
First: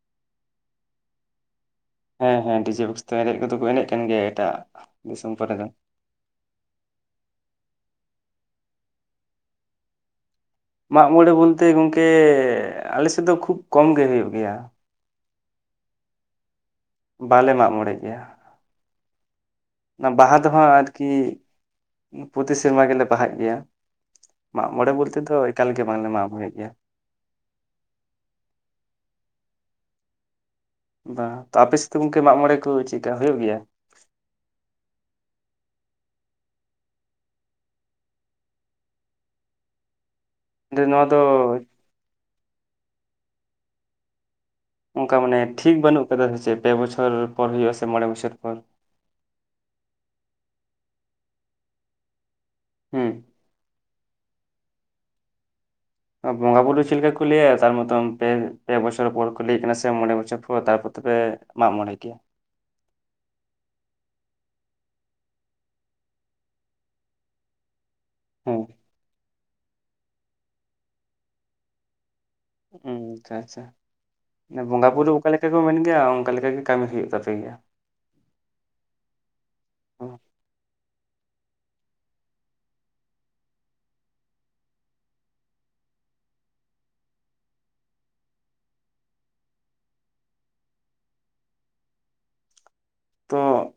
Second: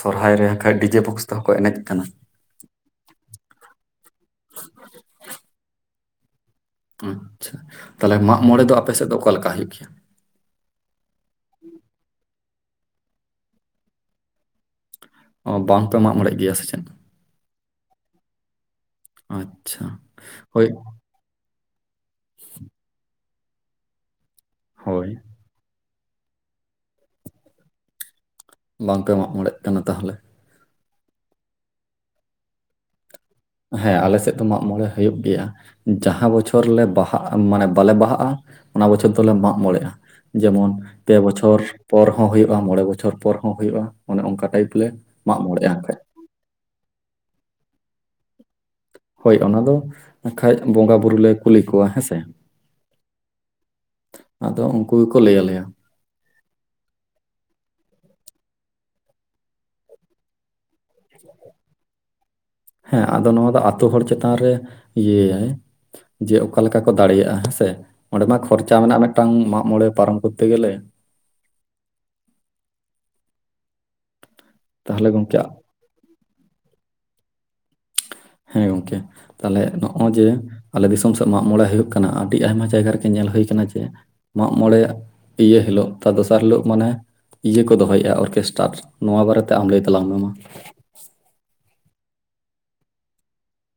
ᱥᱚᱨᱦᱟᱭ ᱨᱮ ᱠᱷᱟᱡ ᱰᱤᱡᱮ ᱵᱚᱠᱥ ᱛᱮᱦᱚᱸ ᱠᱚ ᱮᱱᱮᱡ ᱠᱟᱱᱟ ᱦᱮᱸ ᱦᱮᱸ ᱰᱤᱡᱮ ᱵᱚᱠᱥ ᱛᱮ ᱮᱱᱮᱡ ᱠᱚᱫᱚ ᱠᱚ ᱮᱱᱮᱡ ᱠᱟᱱ ᱜᱮᱭᱟ ᱮᱴᱟᱜ ᱫᱤᱥᱚᱢ ᱠᱚᱨᱮ ᱫᱚ ᱟᱪᱪᱷᱟ ᱛᱟᱦᱞᱮ ᱢᱟᱜ ᱢᱚᱬᱮ ᱫᱚ ᱟᱯᱮ ᱥᱮᱫ ᱫᱚ ᱚᱠᱟᱞᱮᱠᱟ ᱦᱩᱭᱩᱜ ᱜᱮᱭᱟ ᱢᱟᱜ ᱢᱚᱬᱮ ᱵᱚᱞᱛᱮ ᱜᱚᱢᱠᱮ ᱟᱞᱮᱮᱥᱮᱫ ᱫᱚ ᱠᱷᱩᱵ ᱠᱚᱢ ᱜᱮ ᱦᱩᱭᱩᱜ ᱜᱮᱭᱟ ᱚ ᱵᱟᱝ ᱯᱮ ᱢᱟᱜ ᱵᱟᱲᱮᱜ ᱜᱮᱭᱟ ᱥᱮ ᱪᱮᱫ ᱵᱟᱞᱮ ᱢᱟᱜ ᱢᱚᱬᱮ ᱜᱮᱭᱟ ᱟᱪᱪᱷᱟ ᱚᱱᱟ ᱵᱟᱦᱟ ᱫᱚᱦᱚᱸ ᱦᱳᱭ ᱟᱨᱠᱤ ᱯᱨᱚᱛᱤ ᱥᱮᱨᱢᱟ ᱜᱮᱞᱮ ᱵᱟᱦᱟᱜ ᱜᱮᱭᱟ ᱢᱟᱜ ᱢᱚᱬᱮ ᱦᱳᱭ ᱵᱚᱞᱛᱮ ᱫᱚ ᱮᱠᱟᱞ ᱜᱮ ᱵᱟᱝᱞᱮ ᱢᱟᱜ ᱵᱚᱭᱮᱫ ᱜᱮᱭᱟ ᱵᱟᱝ ᱯᱮ ᱢᱟᱜ ᱢᱚᱬᱮᱜ ᱠᱟᱱᱟ ᱛᱟᱦᱚᱞᱮ ᱛᱚ ᱟᱯᱮ ᱥᱮᱫ ᱫᱚ ᱜᱚᱝᱠᱮ ᱢᱟᱜ ᱢᱚᱬᱮ ᱠᱚ ᱪᱮᱫᱠᱟ ᱦᱩᱭᱩᱜ ᱜᱮᱭᱟ ᱦᱮᱸ ᱟᱞᱮ ᱥᱮᱫ ᱫᱚ ᱢᱟᱜ ᱢᱚᱬᱮ ᱦᱩᱭᱩᱜ ᱜᱮᱭᱟ ᱡᱟᱦᱟᱸ ᱵᱚᱪᱷᱚᱨ ᱞᱮ ᱵᱟᱦᱟᱜ ᱢᱟᱱᱮ ᱵᱟᱞᱮ ᱵᱟᱦᱟᱜᱼᱟ ᱚᱱᱟ ᱵᱚᱪᱷᱚᱨ ᱫᱚᱞᱮ ᱢᱟᱜ ᱢᱚᱬᱮᱜᱼᱟ ᱡᱮᱢᱚᱱ ᱡᱮ ᱱᱚᱣᱟ ᱯᱮ ᱫᱚ ᱵᱚᱪᱷᱚᱨ ᱯᱚᱨ ᱦᱚᱸ ᱦᱩᱭᱩᱜᱼᱟ ᱢᱚᱬᱮ ᱵᱚᱪᱷᱚᱨ ᱯᱚᱨ ᱦᱚᱸ ᱦᱩᱭᱩᱜᱼᱟ ᱚᱱᱮ ᱚᱱᱠᱟ ᱴᱟᱭᱤᱯ ᱞᱮ ᱚᱱᱠᱟ ᱢᱟᱱᱮ ᱢᱟᱜ ᱢᱚᱬᱮᱜᱼᱟ ᱴᱷᱤᱠ ᱦᱟᱸᱜ ᱠᱷᱟᱡ ᱵᱟᱹᱱᱩᱜ ᱟᱠᱟᱫᱟ ᱥᱮᱪᱮ ᱯᱮ ᱵᱚᱪᱷᱚᱨ ᱯᱚᱨ ᱦᱩᱭᱩᱜᱼᱟ ᱥᱮ ᱢᱚᱬᱮ ᱵᱚᱪᱷᱚᱨ ᱯᱚᱨ ᱦᱳᱭ ᱚᱱᱟ ᱫᱚ ᱦᱟᱠᱷᱟᱡ ᱵᱚᱸᱜᱟ ᱵᱩᱨᱩ ᱞᱮ ᱠᱩᱞᱤ ᱠᱚᱣᱟ ᱦᱮᱸᱥᱮ ᱦᱮᱸ ᱟᱫᱚ ᱩᱱᱠᱩ ᱜᱮᱠᱚ ᱞᱟᱹᱭ ᱟᱞᱮᱭᱟ ᱵᱚᱸᱜᱟ ᱵᱩᱨᱩ ᱪᱮᱫᱠᱟ ᱠᱩ ᱞᱤᱭᱟ ᱛᱟᱨ ᱢᱚᱛᱚᱱ ᱯᱮ ᱯᱮ ᱵᱚᱪᱷᱚᱨ ᱯᱚᱨ ᱠᱩᱞᱤᱭ ᱠᱟᱱᱟ ᱥᱮ ᱢᱚᱬᱮ ᱵᱚᱪᱷᱚᱨ ᱯᱚᱨ ᱛᱟᱨᱯᱚᱨ ᱢᱟᱜ ᱢᱚᱬᱮ ᱜᱮ ᱦᱮᱸ ᱟᱫᱚ ᱱᱚᱣᱟ ᱫᱚ ᱟᱹᱛᱳ ᱦᱚᱲ ᱪᱮᱛᱟᱱ ᱨᱮ ᱤᱭᱟᱹᱭᱟᱭ ᱡᱮ ᱚᱠᱟ ᱞᱮᱠᱟ ᱠᱚ ᱫᱟᱲᱮᱭᱟᱜᱼᱟ ᱦᱮᱸ ᱥᱮ ᱚᱸᱰᱮ ᱢᱟ ᱦᱮᱸ ᱠᱷᱚᱨᱪᱟ ᱢᱮᱱᱟᱜ ᱢᱤᱫᱴᱟᱝ ᱢᱟᱜ ᱢᱚᱬᱮ ᱯᱟᱨᱚᱢ ᱠᱚᱨᱛᱮ ᱜᱮᱞᱮ ᱟᱪᱪᱷᱟ ᱟᱪᱪᱷᱟ ᱵᱚᱸᱜᱟ ᱵᱩᱨᱩ ᱛᱟᱦᱚᱞᱮ ᱚᱠᱟ ᱜᱚᱢᱠᱮ ᱞᱮᱠᱟ ᱠᱚ ᱢᱮᱱ ᱜᱮᱭᱟ ᱚᱱᱠᱟ ᱞᱮᱠᱟ ᱜᱮ ᱠᱟᱹᱢᱤ ᱦᱩᱭᱩᱜ ᱛᱟᱯᱮ ᱜᱮᱭᱟ ᱦᱮᱸ ᱜᱚᱝᱠᱮ ᱛᱟᱦᱞᱮ ᱱᱚᱜᱼᱚᱭ ᱡᱮ ᱟᱞᱮ ᱫᱤᱥᱚᱢ ᱥᱮᱫ ᱢᱟᱜ ᱢᱚᱬᱮ ᱦᱩᱭᱩᱜ ᱠᱟᱱᱟ ᱟᱹᱰᱤ ᱟᱭᱢᱟ ᱡᱟᱭᱜᱟ ᱨᱮᱜᱮ ᱧᱮᱞ ᱦᱩᱭ ᱠᱟᱱᱟ ᱡᱮ ᱢᱟᱜ ᱢᱚᱬᱮ ᱤᱭᱟᱹ ᱦᱤᱞᱳᱜ ᱛᱟᱨ ᱫᱚᱥᱟᱨ ᱦᱤᱞᱳᱜ ᱢᱟᱱᱮ ᱤᱭᱟᱹ ᱠᱚ ᱫᱚᱦᱚᱭᱮᱫᱼᱟ ᱚᱨᱠᱮᱥᱴᱟᱨ ᱱᱚᱣᱟ ᱵᱟᱨᱮᱛᱮ ᱟᱢ ᱞᱟᱹᱭ ᱛᱟᱞᱟᱝ ᱢᱮ ᱢᱟ ᱛᱚ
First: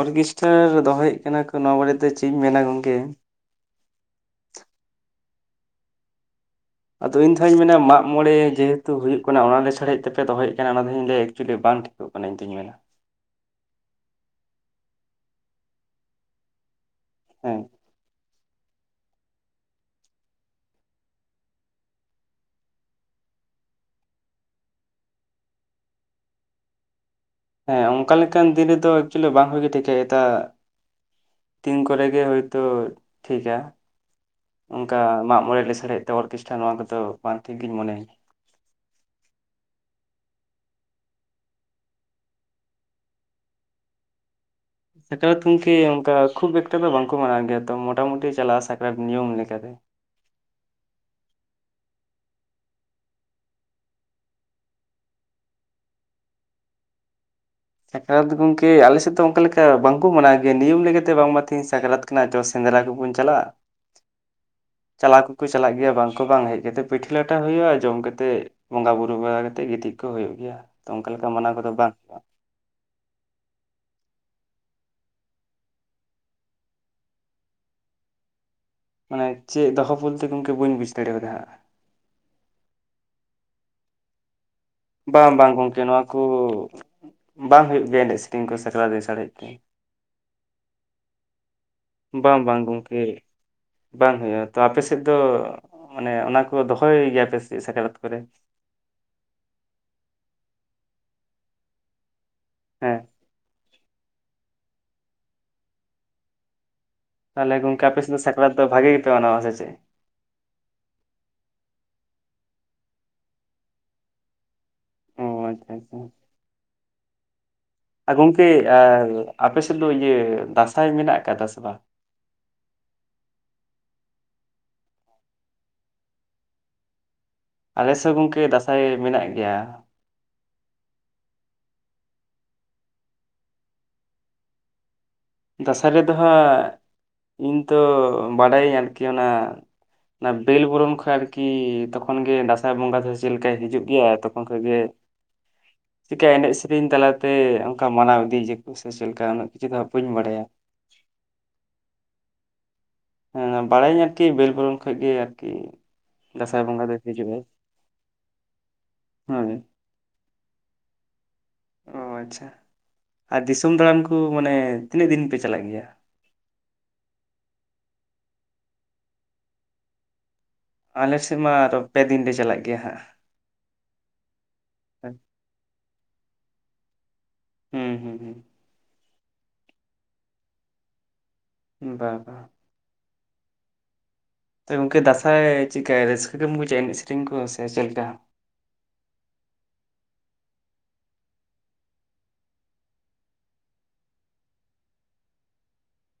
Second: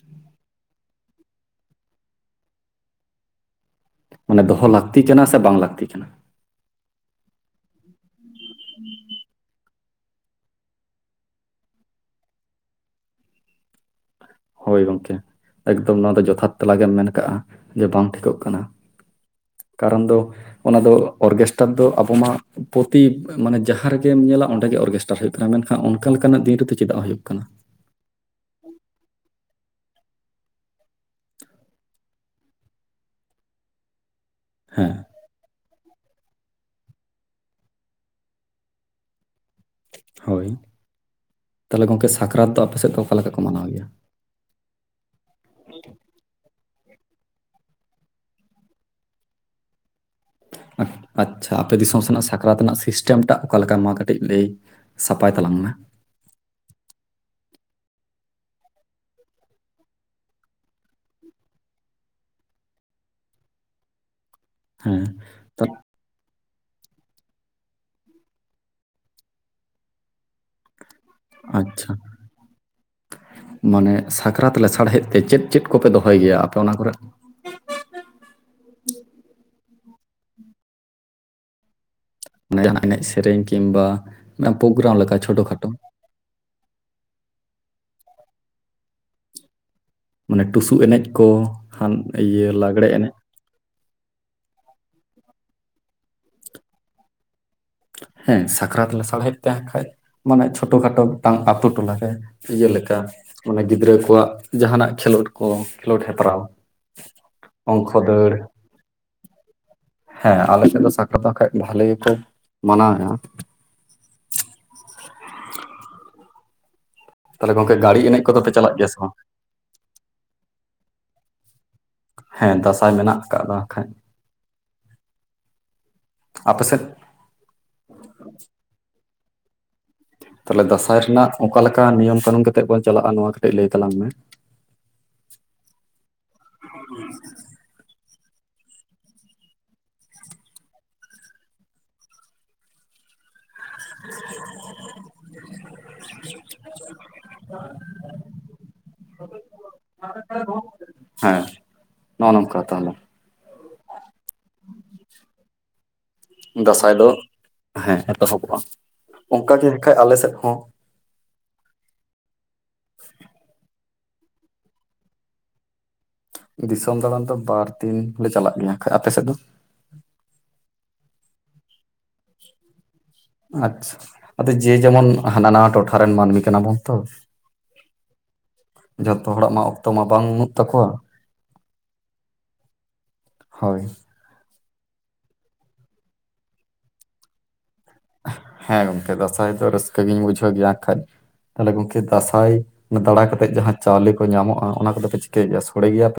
ᱚᱨᱜᱮᱥᱴᱟᱨ ᱫᱚᱦᱚᱭᱮᱫ ᱠᱟᱱᱟ ᱠᱚ ᱱᱚᱣᱟ ᱵᱟᱨᱮᱛᱮ ᱪᱮᱫ ᱤᱧ ᱢᱮᱱᱟ ᱜᱚᱝᱠᱮ ᱢᱟᱱᱮ ᱫᱚᱦᱚ ᱞᱟᱹᱠᱛᱤ ᱠᱟᱱᱟ ᱥᱮ ᱵᱟᱝ ᱞᱟᱹᱠᱛᱤ ᱠᱟᱱᱟ ᱟᱫᱚ ᱤᱧ ᱫᱚᱦᱟᱜ ᱢᱮᱱᱟ ᱢᱟᱜ ᱢᱚᱬᱮ ᱡᱮᱦᱮᱛᱩ ᱦᱩᱭᱩᱜ ᱠᱟᱱᱟ ᱚᱱᱟ ᱞᱮᱥᱟᱲ ᱛᱮᱯᱮ ᱫᱚᱦᱚᱭᱮᱫ ᱠᱟᱱᱟ ᱚᱱᱟ ᱫᱚᱧ ᱞᱟᱹᱭᱟ ᱮᱠᱪᱩᱭᱞᱤ ᱵᱟᱝ ᱢᱟᱱᱮ ᱤᱧᱛᱩᱧ ᱢᱮᱱᱟ ᱦᱳᱭ ᱜᱚᱢᱠᱮ ᱮᱠᱫᱚᱢ ᱱᱚᱣᱟ ᱫᱚ ᱡᱚᱛᱷᱟᱛ ᱛᱮᱞᱟ ᱜᱮᱢ ᱢᱮᱱ ᱠᱟᱜᱼᱟ ᱦᱮᱸ ᱡᱮ ᱵᱟᱝ ᱴᱷᱤᱠᱚᱜ ᱠᱟᱱᱟ ᱠᱟᱨᱚᱱ ᱫᱚ ᱚᱱᱟ ᱫᱚ ᱚᱨᱜᱮᱥᱴᱟᱨ ᱫᱚ ᱟᱵᱚ ᱢᱟ ᱯᱚᱛᱤ ᱢᱟᱱᱮ ᱡᱟᱦᱟᱸ ᱨᱮᱜᱮᱢ ᱧᱮᱞᱟ ᱚᱸᱰᱮ ᱜᱮ ᱚᱨᱜᱮᱥᱼᱼ ᱴᱟᱨ ᱦᱩᱭᱩᱜ ᱠᱟᱱᱟ ᱢᱮᱱᱠᱷᱟᱱ ᱚᱱᱠᱟ ᱞᱮᱠᱟᱱᱟᱜ ᱫᱤᱱ ᱨᱮᱫᱚ ᱪᱮᱫᱟᱜ ᱦᱩᱭᱩᱜ ᱠᱟᱱᱟ ᱦᱮᱸ ᱚᱱᱠᱟ ᱞᱮᱠᱟᱱ ᱫᱤᱱ ᱨᱮᱫᱚ ᱮᱠᱪᱩᱭᱮᱞᱤ ᱵᱟᱝ ᱦᱩᱭ ᱜᱮ [unintelligible] [inaudible] ᱛᱤᱱ ᱠᱚᱨᱮ ᱜᱮ ᱦᱳᱭᱛᱳ ᱴᱷᱤᱠᱟ ᱚᱱᱠᱟ ᱦᱮᱸ ᱢᱟᱜ ᱢᱚᱬᱮ ᱞᱮᱥᱟᱲ ᱦᱮᱫ ᱛᱮ ᱚᱨᱠᱮᱥᱴᱟᱨ ᱱᱚᱣᱟ ᱠᱚᱫᱚ ᱵᱟᱝ ᱴᱷᱤᱠ ᱜᱤᱧ ᱢᱚᱱᱮᱭᱟ ᱦᱳᱭ ᱛᱟᱦᱚᱞᱮ ᱜᱚᱢᱠᱮ ᱥᱟᱠᱨᱟᱛ ᱫᱚ ᱟᱯᱮ ᱥᱮᱫ ᱫᱚ ᱚᱠᱟ ᱞᱮᱠᱟ ᱠᱚ ᱢᱟᱱᱟᱣ ᱜᱮᱭᱟ ᱥᱟᱠᱨᱟᱛ ᱜᱚᱢᱠᱮ ᱚᱱᱠᱟ ᱠᱷᱩᱵ ᱮᱠᱴᱟ ᱫᱚ ᱵᱟᱝᱠᱚ ᱢᱟᱱᱟᱣ ᱜᱮᱭᱟ ᱛᱚ ᱢᱚᱴᱟᱢᱩᱴᱤ ᱪᱟᱞᱟᱜᱼᱟ ᱥᱟᱠᱨᱟᱛ ᱱᱤᱭᱚᱢ ᱞᱮᱠᱟᱛᱮ ᱟᱪᱪᱷᱟ ᱟᱯᱮ ᱫᱤᱥᱚᱢ ᱥᱮᱱᱟᱜ ᱥᱟᱠᱨᱟᱛ ᱨᱮᱱᱟᱜ ᱥᱤᱥᱴᱮᱢ ᱴᱟᱜ ᱚᱠᱟᱞᱮᱠᱟ ᱢᱟ ᱠᱟᱹᱴᱤᱡ ᱞᱟᱹᱭ ᱥᱟᱯᱟᱭ ᱛᱟᱞᱟᱝ ᱢᱮ ᱥᱟᱠᱨᱟᱛ ᱜᱚᱢᱠᱮ ᱟᱞᱮ ᱥᱮᱫ ᱫᱚ ᱚᱱᱠᱟ ᱞᱮᱠᱟ ᱵᱟᱝᱠᱚ ᱢᱟᱱᱟᱣ ᱜᱮᱭᱟ ᱱᱤᱭᱚᱢ ᱞᱮᱠᱟᱛᱮ ᱵᱟᱝᱢᱟ ᱛᱮᱦᱮᱧ ᱥᱟᱠᱨᱟᱛ ᱠᱟᱱᱟ ᱪᱚ ᱥᱮᱸᱫᱽᱨᱟ ᱜᱮᱵᱚᱱ ᱪᱟᱞᱟᱜᱼᱟ ᱦᱮᱸ ᱪᱟᱞᱟᱣ ᱠᱚᱠᱚ ᱪᱟᱞᱟᱜ ᱛᱟ- ᱜᱮᱭᱟ ᱵᱟᱝ ᱠᱚ ᱵᱟᱝ ᱦᱮᱡ ᱠᱟᱛᱮᱫ ᱯᱤᱴᱷᱟᱹ ᱞᱟᱴᱷᱟ ᱦᱩᱭᱩᱜᱼᱟ ᱡᱚᱢ ᱠᱟᱛᱮᱜ ᱵᱚᱸᱜᱟ ᱵᱩᱨᱩ ᱵᱟᱲᱟ ᱠᱟᱛᱮᱜ ᱜᱤᱛᱤᱡ ᱠᱚᱜ ᱦᱩᱭᱩᱜ ᱜᱮᱭᱟ ᱛᱚ ᱚᱱᱠᱟ ᱞᱮᱠᱟ ᱢᱟᱱᱟᱣ ᱠᱚᱫᱚ ᱟᱪᱪᱷᱟ [unintelligible] ᱢᱟᱱᱮ ᱥᱟᱠᱨᱟᱛ ᱞᱮᱥᱟᱲ ᱦᱮᱫ ᱛᱮ ᱪᱮᱫ ᱪᱮᱫ ᱠᱚᱯᱮ ᱫᱚᱦᱚᱭ ᱜᱮᱭᱟ ᱟᱯᱮ ᱚᱱᱟ ᱠᱚᱨᱮᱜ ᱢᱟᱱᱮ ᱪᱮᱫ ᱫᱚᱦᱚ ᱵᱚᱞᱛᱮ ᱜᱚᱢᱠᱮ ᱵᱟᱹᱧ ᱵᱩᱡ ᱫᱟᱲᱮ ᱟᱫᱟ [unintelligible] ᱮᱱᱮᱡ ᱥᱮᱨᱮᱧ ᱠᱤᱢ ᱵᱟ ᱯᱳᱜᱨᱟᱢ ᱵᱟᱝ ᱵᱟᱝ ᱜᱚᱢᱠᱮ ᱱᱚᱣᱟ ᱠᱚ ᱵᱟᱝ ᱦᱩᱭᱩᱜ ᱜᱮᱭᱟ ᱮᱱᱮᱡ ᱥᱮᱨᱮᱧ ᱠᱚ ᱥᱟᱠᱨᱟᱛ ᱞᱮᱥᱟᱲ ᱦᱮᱫ ᱛᱮ ᱢᱟᱱᱮ ᱴᱩᱥᱩ ᱮᱱᱮᱡ ᱠᱚ [inaudible] ᱵᱟᱝ ᱤᱭᱟᱹ ᱵᱟᱝ ᱞᱟᱜᱽᱲᱮ ᱜᱚᱢᱠᱮ ᱮᱱᱮᱡ ᱵᱟᱝ ᱦᱩᱭᱩᱜᱼᱟ ᱛᱚ ᱟᱯᱮᱥᱮᱫ ᱫᱚ ᱢᱟᱱᱮ ᱚᱱᱟ ᱠᱚ ᱫᱚᱦᱚᱭ ᱜᱮᱭᱟᱯᱮ ᱥᱮ ᱥᱟᱠᱨᱟᱛ ᱠᱚᱨᱮ ᱦᱮᱸ ᱥᱟᱠᱨᱟᱛ ᱞᱮᱥᱟᱲ ᱦᱮᱫ ᱛᱮ ᱦᱟᱜᱼᱠᱷᱟᱡ ᱢᱟᱱᱮ ᱪᱷᱳᱴᱳ ᱠᱷᱟᱴᱳ ᱢᱤᱫᱴᱟᱝ ᱟᱛᱳ ᱴᱚᱞᱟ ᱨᱮ ᱤᱭᱟᱹ ᱞᱮᱠᱟ ᱦᱮᱸ ᱢᱟᱱᱮ ᱜᱤᱫᱽᱨᱟᱹ ᱠᱚᱣᱟᱜ ᱡᱟᱦᱟᱱᱟᱜ ᱠᱷᱮᱞᱳᱰ ᱠᱚ ᱠᱷᱮᱞᱳᱰ ᱦᱮᱯᱨᱟᱣ ᱛᱟᱦᱚᱞᱮ ᱜᱚᱢᱠᱮ ᱚᱝᱠᱚ ᱟᱯᱮᱥᱮᱫ ᱫᱚ ᱫᱟᱹᱲ ᱥᱟᱠᱨᱟᱛ ᱫᱚ ᱵᱷᱟᱜᱮ ᱜᱮᱯᱮ ᱢᱟᱱᱟᱣᱟ ᱥᱮ ᱪᱮᱫ ᱦᱮᱸ ᱟᱞᱮ ᱥᱮᱫ ᱫᱚ ᱥᱟᱠᱨᱟᱛ ᱫᱚ ᱟᱜᱼᱠᱷᱟᱡ ᱵᱷᱟᱞᱮ ᱜᱮᱠᱚ ᱢᱟᱱᱟᱣ ᱮᱜᱼᱟ ᱚ ᱟᱪᱪᱷᱟ ᱟᱪᱪᱷᱟ ᱛᱟᱦᱚᱞᱮ ᱜᱚᱝᱠᱮ ᱜᱟᱹᱲᱤ ᱟ ᱮᱱᱮᱡ ᱠᱚᱫᱚ ᱜᱚᱢᱠᱮ ᱯᱮ ᱪᱟᱞᱟᱜ ᱜᱮᱭᱟ ᱥᱮ ᱵᱟᱝ ᱟᱯᱮᱥᱮᱫ ᱫᱚ ᱤᱭᱟᱹ ᱫᱟᱸᱥᱟᱭ ᱢᱮᱱᱟᱜ ᱟᱠᱟᱫᱟ ᱥᱮ ᱵᱟᱝ ᱦᱮᱸ ᱫᱟᱸᱥᱟᱭ ᱢᱮᱱᱟᱜ ᱟᱠᱟᱫᱟᱫᱟ ᱟᱜᱼᱠᱷᱟᱡ ᱟᱯᱮ ᱥᱮᱡ ᱟᱞᱮᱥᱮᱫ ᱜᱚᱢᱠᱮ ᱫᱟᱸᱥᱟᱭ ᱢᱮᱱᱟᱜ ᱜᱮᱭᱟ ᱛᱟᱦᱚᱞᱮ ᱫᱟᱸᱥᱟᱭ ᱨᱮᱱᱟᱜ ᱚᱠᱟ ᱞᱮᱠᱟ ᱱᱤᱭᱚᱢ ᱠᱟᱹᱱᱩᱱ ᱠᱟᱛᱮᱜ ᱵᱚᱱ ᱪᱟᱞᱟᱜᱼᱟ ᱱᱚᱣᱟ ᱠᱟᱹᱴᱤᱡ ᱞᱟᱹᱭ ᱛᱟᱞᱟᱝ ᱢᱮ ᱫᱟᱸᱥᱟᱭ ᱨᱮᱫᱚ ᱦᱟᱸᱜ ᱤᱧ ᱛᱚ ᱵᱟᱰᱟᱭᱟᱹᱧ ᱟᱨᱠᱤ ᱚᱱᱟ ᱚᱱᱟ ᱵᱮᱞ ᱵᱚᱨᱚᱱ ᱠᱷᱚᱡ ᱟᱨᱠᱤ ᱛᱚᱠᱷᱚᱱ ᱜᱮ ᱫᱟᱸᱥᱟᱭ ᱵᱚᱸᱜᱟ ᱫᱚ ᱪᱮᱫ ᱞᱮᱠᱟᱭ ᱦᱤᱡᱩᱜ ᱜᱮᱭᱟ ᱛᱚᱠᱷᱚᱱ ᱠᱷᱚᱡ ᱜᱮ ᱪᱤᱠᱠᱟ ᱮᱱᱮᱡ ᱥᱮᱨᱮᱧ ᱛᱟᱞᱟᱛᱮ ᱚᱱᱠᱟ ᱢᱟᱱᱟᱣ ᱤᱫᱤᱭᱟᱠᱚ ᱥᱮ ᱪᱮᱫ ᱞᱮᱠᱟ ᱩᱱᱟᱹᱜ ᱠᱤᱪᱷᱩ ᱫᱚ ᱵᱟᱹᱧ ᱵᱟᱰᱟᱭᱟ ᱦᱮᱸ ᱱᱚᱜᱼᱚ ᱱᱚᱝᱠᱟ ᱛᱟᱦᱚᱞᱮ ᱦᱮᱸ ᱵᱟᱲᱟᱭᱟᱹᱧ ᱟᱨᱠᱤ ᱵᱮᱞ ᱵᱚᱨᱚᱱ ᱠᱷᱚᱡ ᱜᱮ ᱟᱨᱠᱤ ᱵᱚᱸᱜᱟ ᱫᱟᱸᱥᱟᱭ ᱫᱚᱭ ᱫᱚ ᱦᱤᱡᱩᱜᱼᱟᱭ ᱦᱮᱸ ᱮᱛᱚᱦᱚᱵᱚᱜᱼᱟ ᱦᱳᱭ ᱚᱱᱠᱟ ᱜᱮ ᱱᱟᱜᱼᱠᱷᱟᱡ ᱟᱞᱮ ᱥᱮᱫ ᱦᱚᱸ ᱚ ᱟᱪᱪᱷᱟ ᱟᱨ ᱫᱤᱥᱚᱢ ᱫᱟᱬᱟᱱ ᱠᱚ ᱢᱟᱱᱮ ᱛᱤᱱᱟᱹᱜ ᱫᱤᱱ ᱯᱮ ᱪᱟᱞᱟᱜ ᱜᱮᱭᱟ ᱫᱤᱥᱚᱢ ᱫᱟᱬᱟᱱ ᱫᱚ ᱵᱟᱨ ᱫᱤᱱ ᱞᱮ ᱪᱟᱞᱟᱜ ᱜᱮᱭᱟ ᱠᱷᱟᱡ᱾ ᱟᱯᱮ ᱥᱮᱫ ᱫᱚ? ᱟᱞᱮᱥᱮᱫ ᱢᱟ ᱟᱨᱦᱚ ᱯᱮ ᱫᱤᱱ ᱞᱮ ᱪᱟᱞᱟᱜ ᱜᱮᱭᱟ ᱦᱟᱸᱜ ᱟᱪᱪᱷᱟ ᱟᱫᱚ ᱡᱮ ᱡᱮᱢᱚᱱ ᱦᱟᱱᱟ ᱱᱟᱣᱟ ᱴᱚᱴᱷᱟ ᱨᱮᱱ ᱢᱟᱹᱱᱢᱤ ᱠᱟᱱᱟ ᱵᱚᱱ ᱛᱚ ᱦᱩᱸ ᱦᱩᱸ ᱦᱩᱸ ᱡᱷᱚᱛᱚ ᱦᱚᱲᱟᱜ ᱢᱟ ᱚᱠᱛᱚ ᱢᱟ ᱵᱟᱝ ᱵᱟᱹᱱᱩᱜ ᱛᱟᱠᱚᱣᱟ ᱵᱟ ᱰᱟ ᱦᱳᱭ ᱛᱚ ᱜᱚᱝᱠᱮ ᱫᱟᱥᱟᱸᱭ ᱪᱮᱫᱠᱟ ᱨᱟᱹᱥᱠᱟᱹ ᱜᱮᱢ ᱵᱩᱡᱟ ᱮᱱᱮᱡ ᱥᱮᱨᱮᱧ ᱠᱚ ᱥᱮ ᱪᱮᱫ ᱞᱮᱠᱟ ᱦᱮᱸ ᱜᱚᱝᱠᱮ ᱫᱟᱸᱥᱟᱭ ᱫᱚ ᱨᱟᱹᱥᱠᱟᱹ ᱜᱤᱧ ᱵᱩᱡᱷᱟᱹᱣ ᱜᱮᱭᱟ ᱠᱷᱟᱡ ᱛᱟᱦᱚᱞᱮ ᱜᱚᱝᱠᱮ ᱫᱟᱸᱥᱟᱭ ᱫᱟᱬᱟ ᱠᱟᱛᱮᱡ ᱡᱟᱦᱟᱸ ᱪᱟᱣᱞᱮ ᱠᱚ ᱧᱟᱢᱚᱜᱼᱟ ᱚᱱᱟ ᱠᱚᱫᱚ ᱯᱮ ᱪᱤᱠᱟᱹᱭ ᱜᱮᱭᱟ ᱥᱚᱲᱮ ᱜᱮᱭᱟ ᱯᱮ᱾